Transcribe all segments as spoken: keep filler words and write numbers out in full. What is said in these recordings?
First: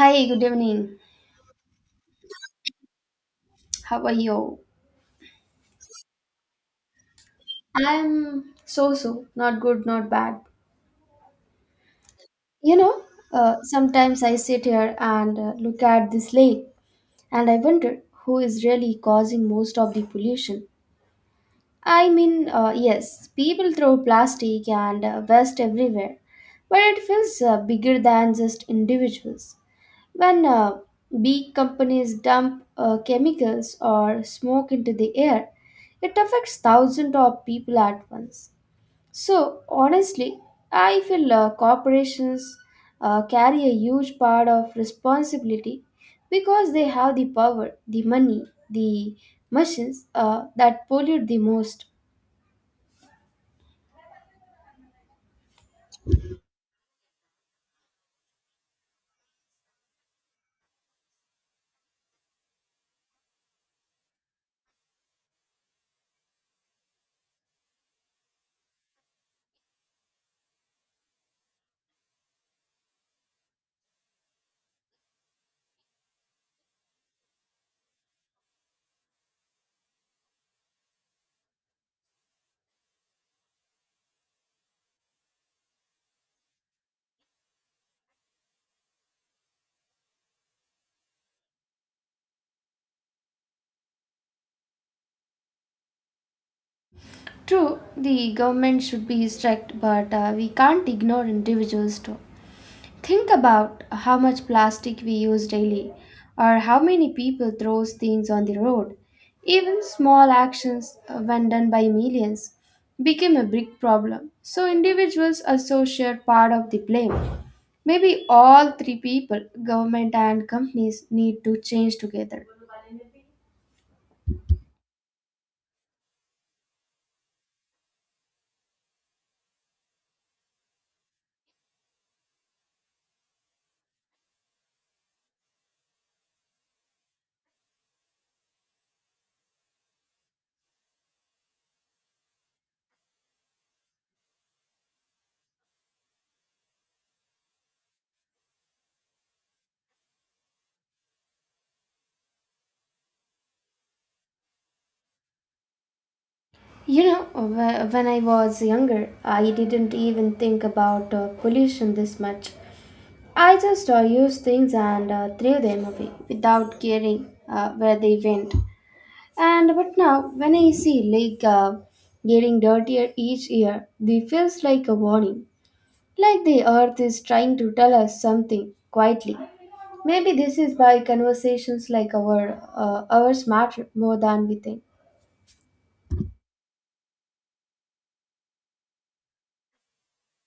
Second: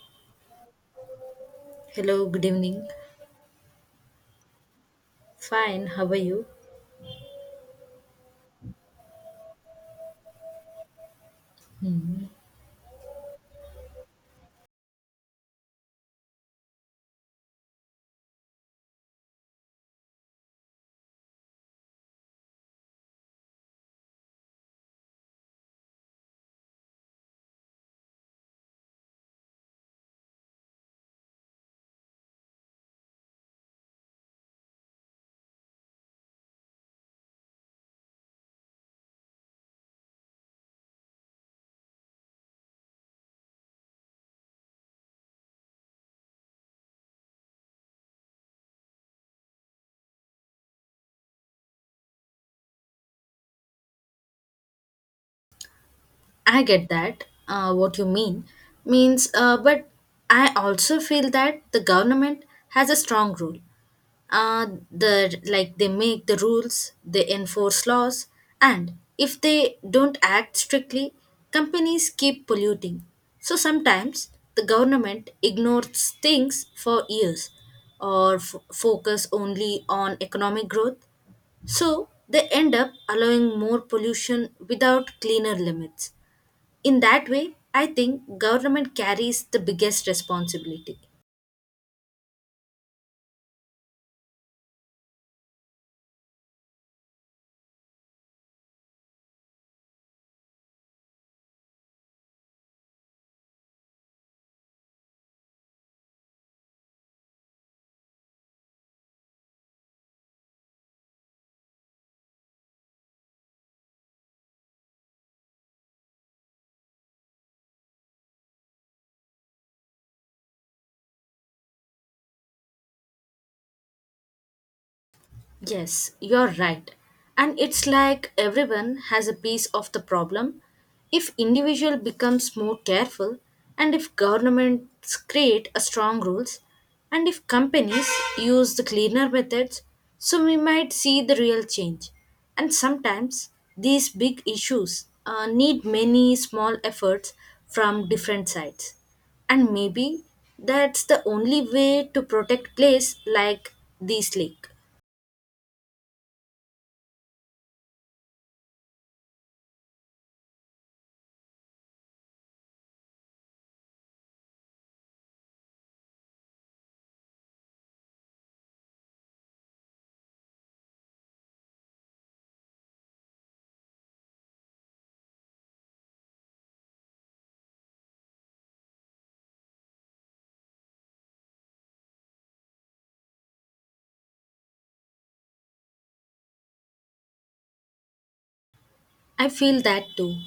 Hi, good evening. Hello, good evening. How are you? Fine, how are you? I'm so so, not good, not bad. Hmm. You know, uh, sometimes I sit here and uh, look at this lake and I wonder who is really causing most of the pollution. I mean, uh, yes, people throw plastic and uh, waste everywhere, but it feels uh, bigger than just individuals. When uh, big companies dump uh, chemicals or smoke into the air, it affects thousands of people at once. So, honestly, I feel uh, corporations uh, carry a huge part of responsibility because they have the power, the money, the machines uh, that pollute the most. I get that, uh, what you mean. Means, uh, but I also feel that the government has a strong role. Uh, the like they make the rules, they enforce laws, and if they don't act strictly, companies keep polluting. So sometimes the government ignores things for years, or f- focus only on economic growth. So they end up allowing more pollution without cleaner limits. In that way, I think government carries the biggest responsibility. True, the government should be strict, but uh, we can't ignore individuals too. Think about how much plastic we use daily, or how many people throws things on the road. Even small actions, uh, when done by millions, become a big problem. So individuals also share part of the blame. Maybe all three people, government and companies, need to change together. Yes, you're right. And it's like everyone has a piece of the problem. If individual becomes more careful and if governments create a strong rules and if companies use the cleaner methods, so we might see the real change. And sometimes these big issues uh, need many small efforts from different sides. And maybe that's the only way to protect place like this lake. You know, wh- when I was younger, I didn't even think about uh, pollution this much. I just uh, used things and uh, threw them away without caring uh, where they went. And but now, when I see lake uh, getting dirtier each year, it feels like a warning, like the earth is trying to tell us something quietly. Maybe this is why conversations like our uh, ours matter more than we think. I feel that too.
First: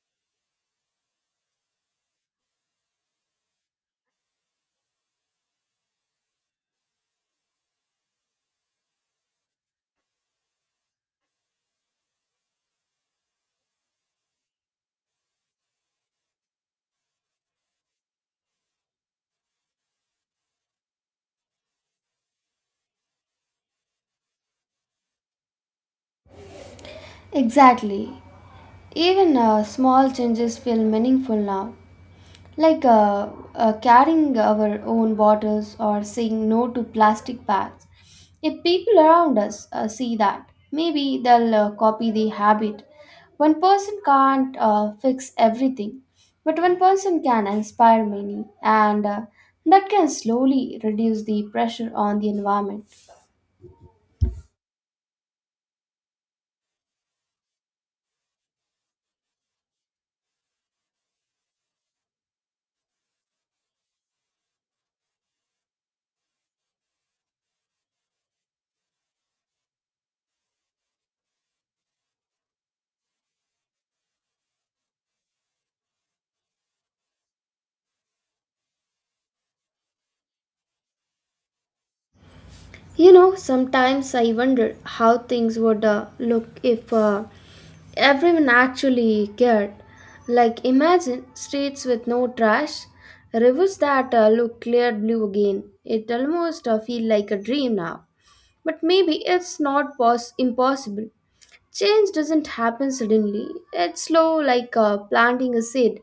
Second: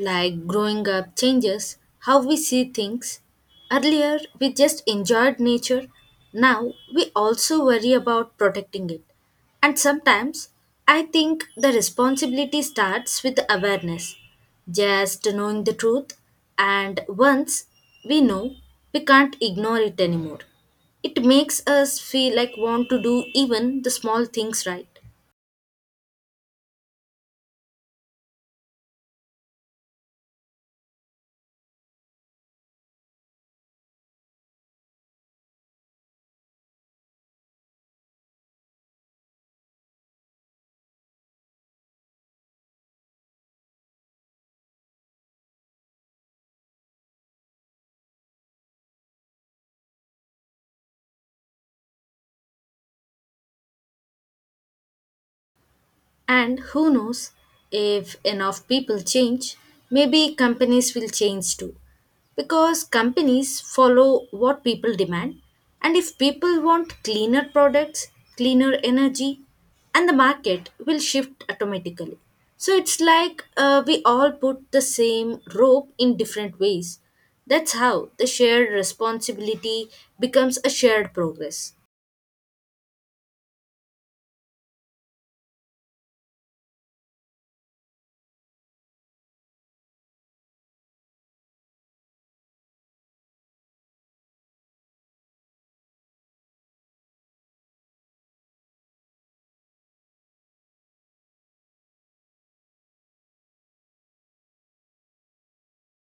Like growing up changes how we see things. Earlier, we just enjoyed nature. Now, we also worry about protecting it. And sometimes, I think the responsibility starts with the awareness. Just knowing the truth, and once we know, we can't ignore it anymore. It makes us feel like want to do even the small things right. Exactly. Even uh, small changes feel meaningful now, like uh, uh, carrying our own bottles or saying no to plastic bags. If people around us uh, see that, maybe they'll uh, copy the habit. One person can't uh, fix everything, but one person can inspire many, and uh, that can slowly reduce the pressure on the environment. And who knows, if enough people change, maybe companies will change too. Because companies follow what people demand. And if people want cleaner products, cleaner energy, and the market will shift automatically. So it's like uh, we all put the same rope in different ways. That's how the shared responsibility becomes a shared progress. You know, sometimes I wonder how things would uh, look if uh, everyone actually cared. Like, imagine streets with no trash, rivers that uh, look clear blue again. It almost uh, feels like a dream now. But maybe it's not pos- impossible. Change doesn't happen suddenly. It's slow, like uh, planting a seed.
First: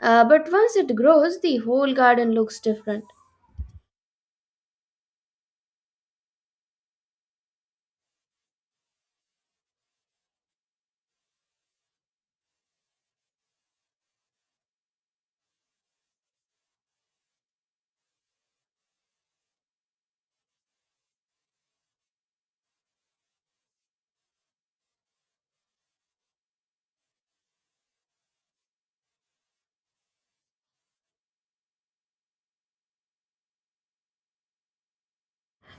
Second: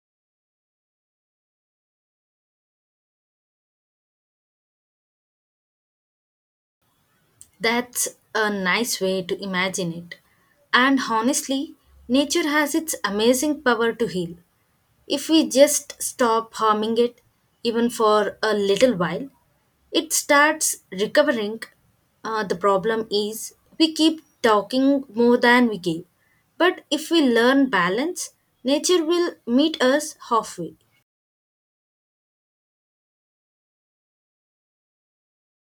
Uh, but once it grows, the whole garden looks different. That's a nice way to imagine it. And honestly, nature has its amazing power to heal. If we just stop harming it, even for a little while, it starts recovering. Uh, the problem is we keep talking more than we give. But if we learn balance, nature will meet us halfway.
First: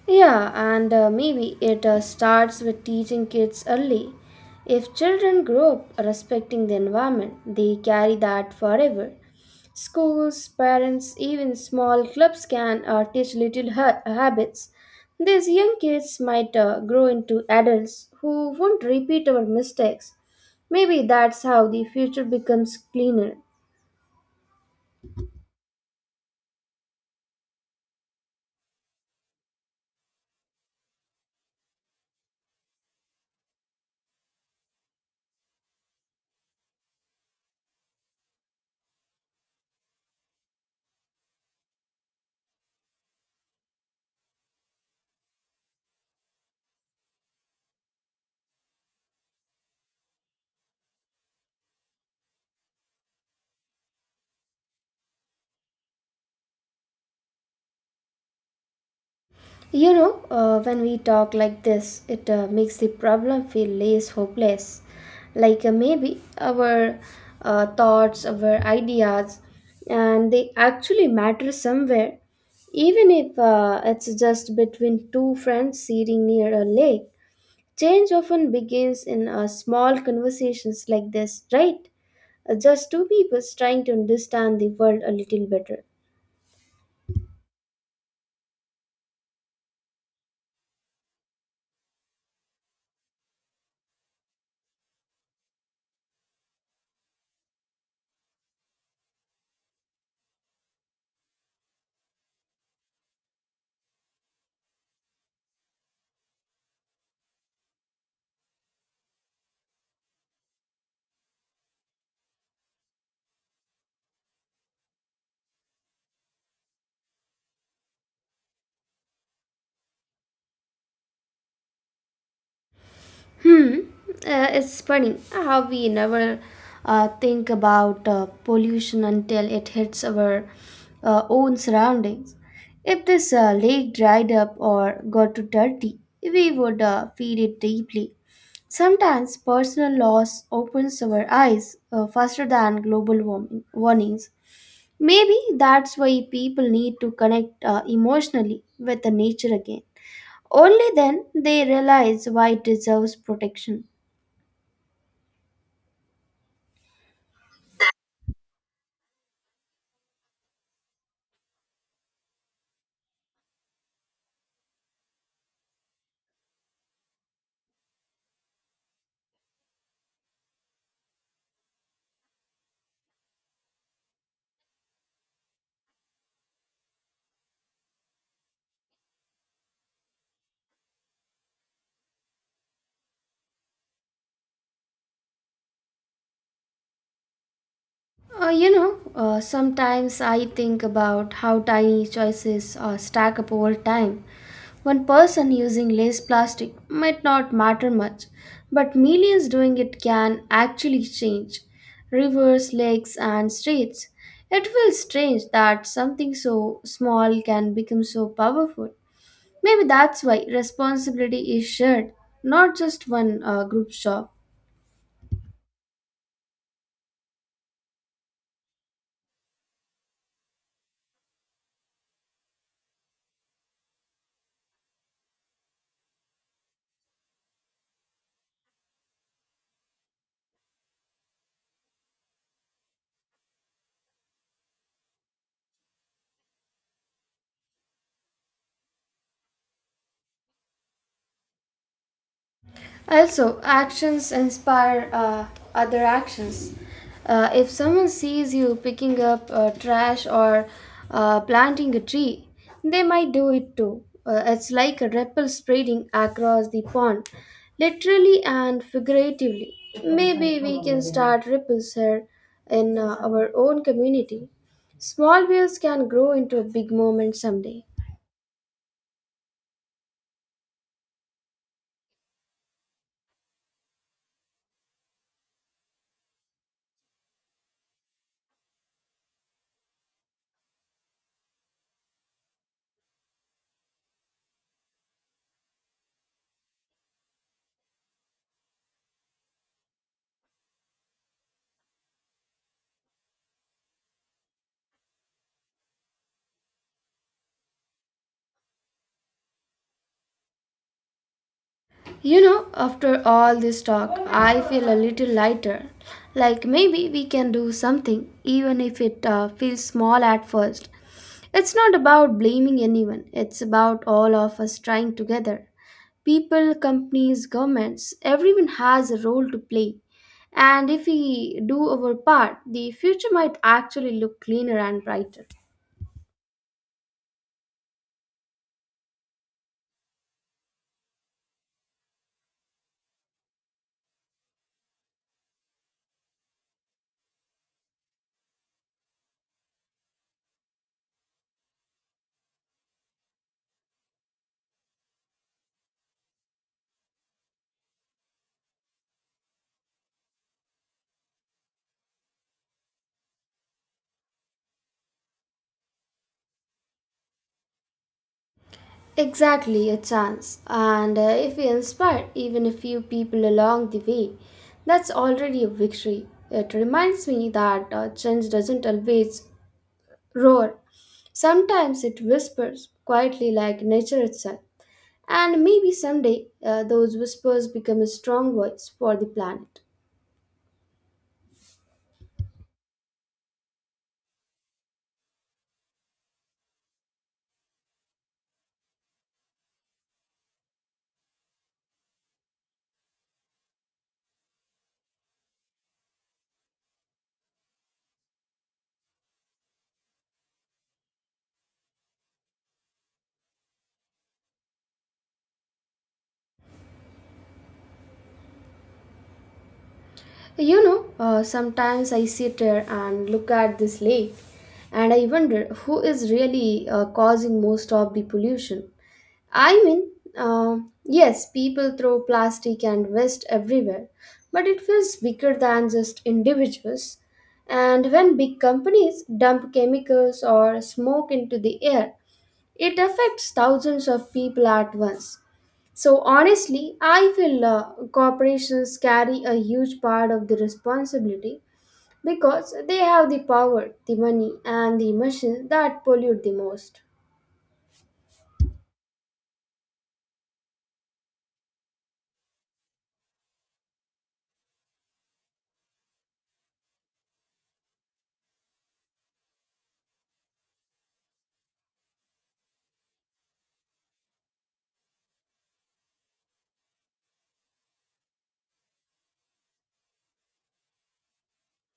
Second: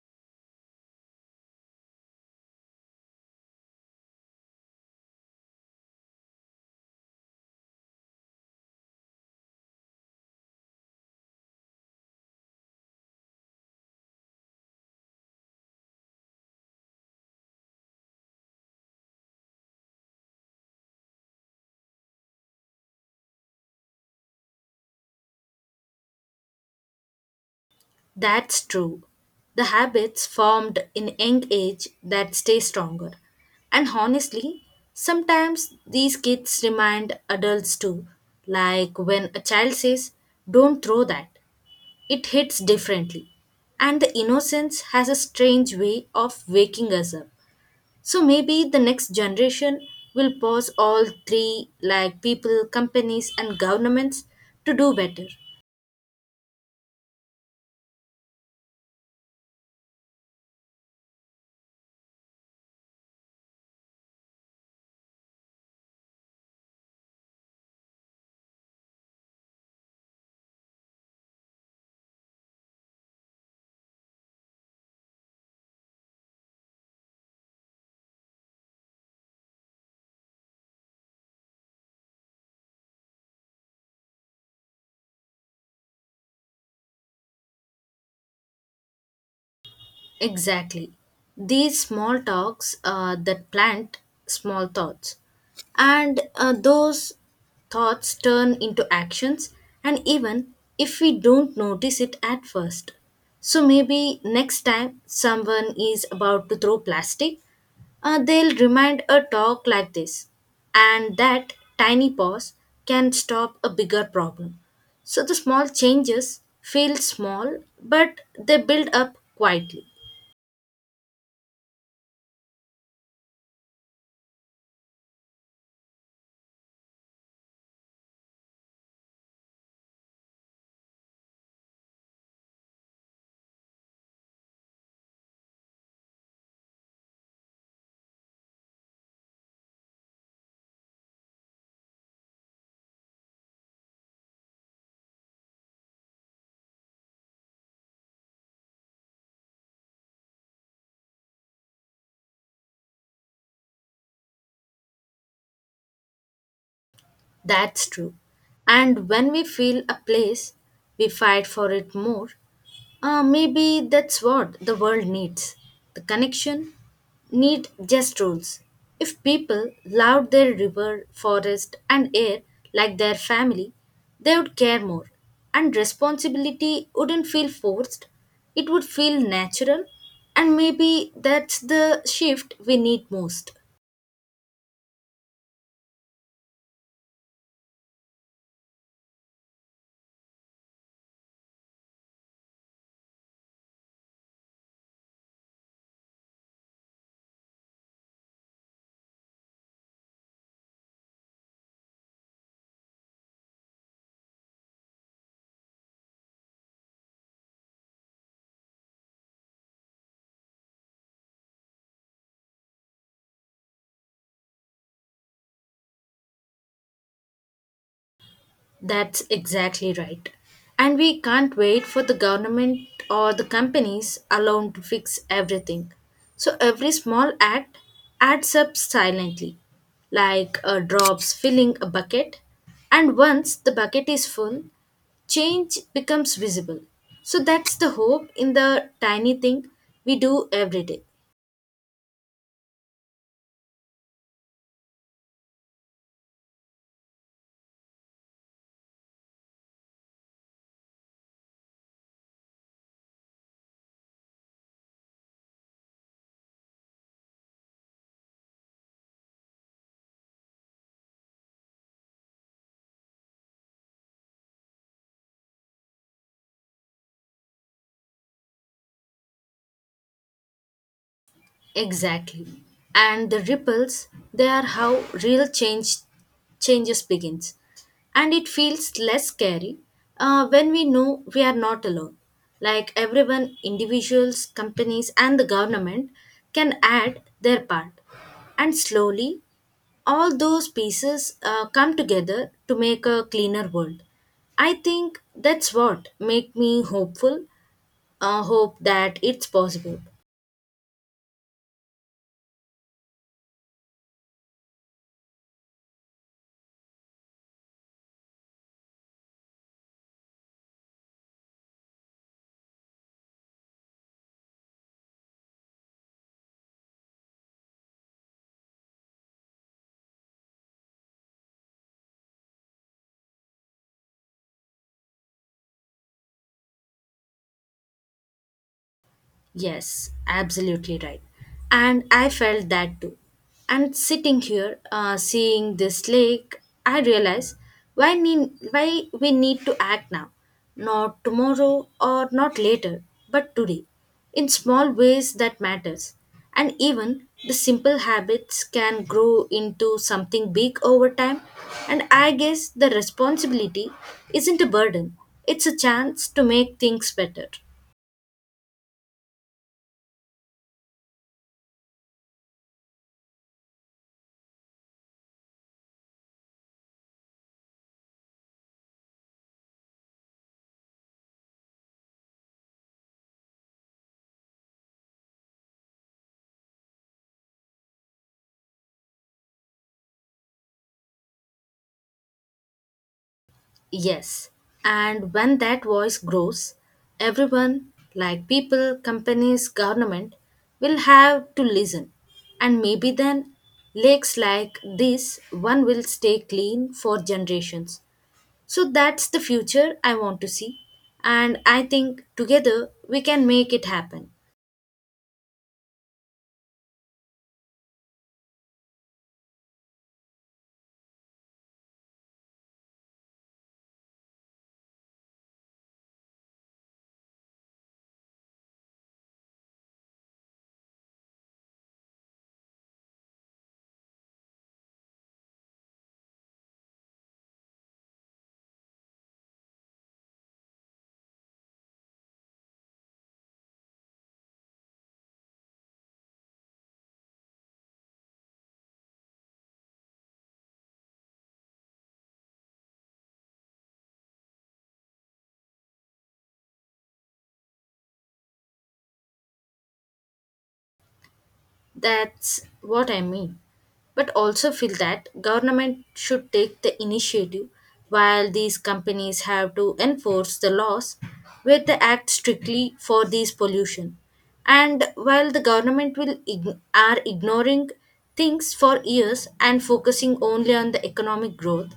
Yeah, and uh, maybe it uh, starts with teaching kids early. If children grow up respecting the environment, they carry that forever. Schools, parents, even small clubs can uh, teach little ha- habits. These young kids might uh, grow into adults who won't repeat our mistakes. Maybe that's how the future becomes cleaner. That's true. The habits formed in young age that stay stronger. And honestly, sometimes these kids remind adults too. Like when a child says, Don't throw that, it hits differently. And the innocence has a strange way of waking us up. So maybe the next generation will pause all three, like people, companies, and governments, to do better. You know, uh, when we talk like this, it uh, makes the problem feel less hopeless. Like uh, maybe our uh, thoughts, our ideas, and they actually matter somewhere, even if uh, it's just between two friends sitting near a lake. Change often begins in uh, small conversations like this, right? Uh, just two people trying to understand the world a little better. Exactly. These small talks uh, that plant small thoughts. And uh, those thoughts turn into actions, and even if we don't notice it at first. So maybe next time someone is about to throw plastic, uh, they'll remind a talk like this. And that tiny pause can stop a bigger problem. So the small changes feel small, but they build up quietly. Hmm. Uh, it's funny how we never uh, think about uh, pollution until it hits our uh, own surroundings. If this uh, lake dried up or got too dirty, we would uh, feel it deeply. Sometimes personal loss opens our eyes uh, faster than global warming warnings. Maybe that's why people need to connect uh, emotionally with the nature again. Only then they realize why it deserves protection. That's true. And when we feel a place, we fight for it more. Uh, maybe that's what the world needs. The connection need just rules. If people loved their river, forest, and air like their family, they would care more. And responsibility wouldn't feel forced, it would feel natural. And maybe that's the shift we need most. Uh, you know, uh, sometimes I think about how tiny choices uh, stack up over time. One person using less plastic might not matter much, but millions doing it can actually change rivers, lakes, and streets. It feels strange that something so small can become so powerful. Maybe that's why responsibility is shared, not just one uh, group job. That's exactly right. And we can't wait for the government or the companies alone to fix everything. So every small act adds up silently, like a drops filling a bucket. And once the bucket is full, change becomes visible. So that's the hope in the tiny thing we do every day. Also, actions inspire uh, other actions. Uh, if someone sees you picking up uh, trash or uh, planting a tree, they might do it too. Uh, it's like a ripple spreading across the pond, literally and figuratively. Maybe we can start ripples here in uh, our own community. Small waves can grow into a big moment someday. Exactly. And the ripples, they are how real change changes begins. And it feels less scary uh, when we know we are not alone. Like everyone, individuals, companies, and the government can add their part. And slowly, all those pieces uh, come together to make a cleaner world. I think that's what make me hopeful. Uh, hope that it's possible. You know, after all this talk, I feel a little lighter. Like maybe we can do something, even if it uh, feels small at first. It's not about blaming anyone, it's about all of us trying together. People, companies, governments, everyone has a role to play. And if we do our part, the future might actually look cleaner and brighter. Yes, absolutely right. And I felt that too. And sitting here, uh, seeing this lake, I realize why need, why we need to act now, not tomorrow or not later, but today, in small ways that matters. And even the simple habits can grow into something big over time. And I guess the responsibility isn't a burden; it's a chance to make things better. Exactly, a chance. And uh, if we inspire even a few people along the way, that's already a victory. It reminds me that uh, change doesn't always roar. Sometimes it whispers quietly like nature itself. And maybe someday uh, those whispers become a strong voice for the planet. Yes. And when that voice grows, everyone, like people, companies, government, will have to listen. And maybe then lakes like this one will stay clean for generations. So that's the future I want to see. And I think together we can make it happen. You know, uh, sometimes I sit here and look at this lake and I wonder who is really uh, causing most of the pollution. I mean, uh, yes, people throw plastic and waste everywhere, but it feels bigger than just individuals. And when big companies dump chemicals or smoke into the air, it affects thousands of people at once. So, honestly, I feel uh, corporations carry a huge part of the responsibility because they have the power, the money, and the machines that pollute the most. That's what I mean. But also feel that government should take the initiative while these companies have to enforce the laws where they act strictly for these pollution. And while the government will ign- are ignoring things for years and focusing only on the economic growth,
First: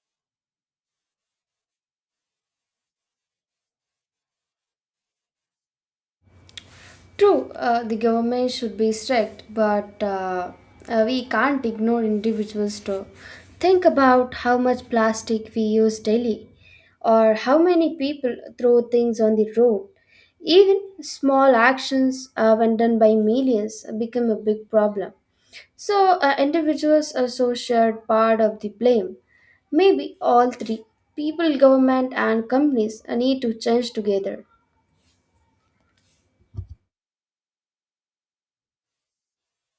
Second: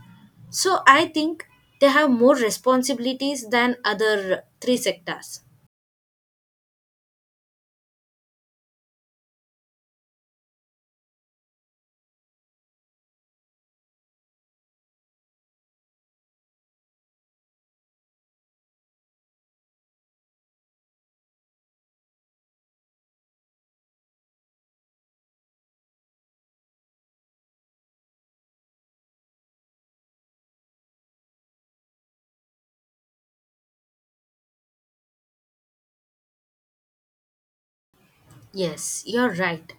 so I think they have more responsibilities than other three sectors. True, uh, the government should be strict, but uh, uh, we can't ignore individuals too. Think about how much plastic we use daily, or how many people throw things on the road. Even small actions, uh, when done by millions, become a big problem. So, uh, individuals are so shared part of the blame. Maybe all three people, government, and companies uh, need to change together. Yes, you're right.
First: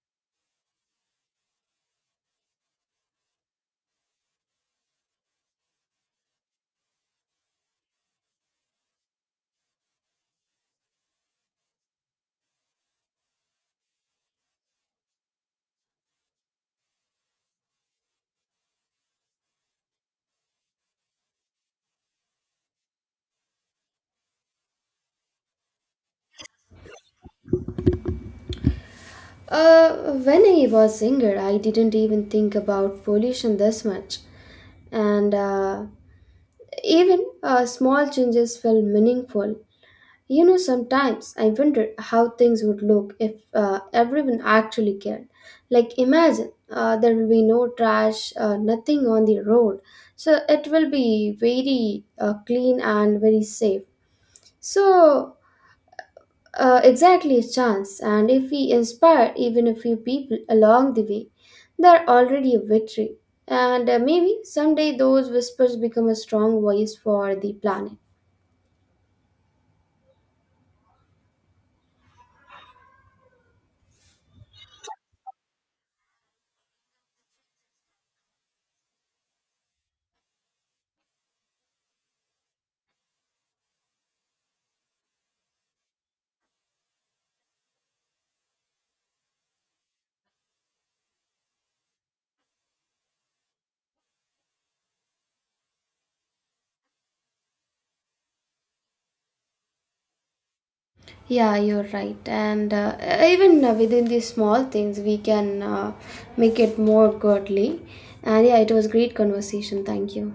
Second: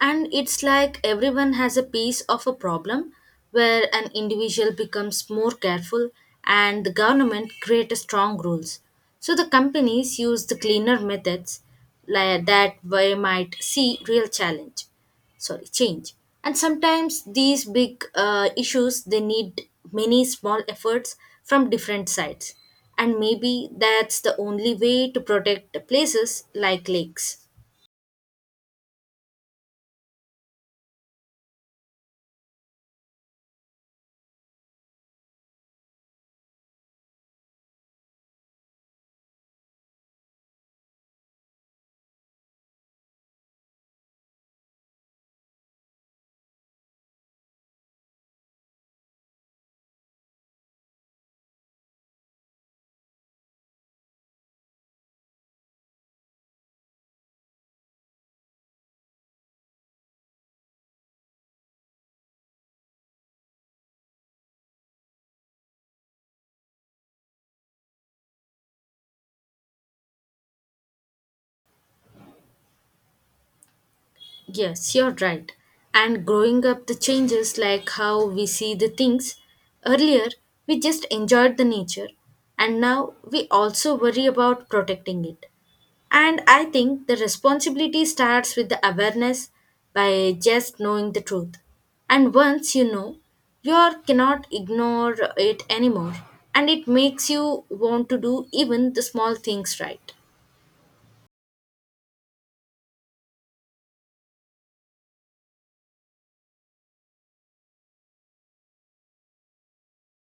And it's like everyone has a piece of a problem where an individual becomes more careful and the government create a strong rules. So the companies use the cleaner methods like that we might see real challenge. Sorry, change. And sometimes these big uh, issues they need many small efforts from different sides. And maybe that's the only way to protect places like lakes. Uh, when I was younger, I didn't even think about pollution this much, and uh, even uh, small changes felt meaningful. You know, sometimes I wondered how things would look if uh, everyone actually cared. Like, imagine uh, there will be no trash, uh, nothing on the road, so it will be very uh, clean and very safe. So uh, exactly a chance, and if we inspire even a few people along the way, they're already a victory. And uh, maybe someday those whispers become a strong voice for the planet. Yes, you're right. And growing up, the changes like how we see the things. Earlier, we just enjoyed the nature, and now we also worry about protecting it. And I think the responsibility starts with the awareness by just knowing the truth. And once you know, you are- cannot ignore it anymore, and it makes you want to do even the small things right. Yeah, you're right. And uh, even uh, within these small things, we can uh, make it more godly. And yeah, it was great conversation. Thank you.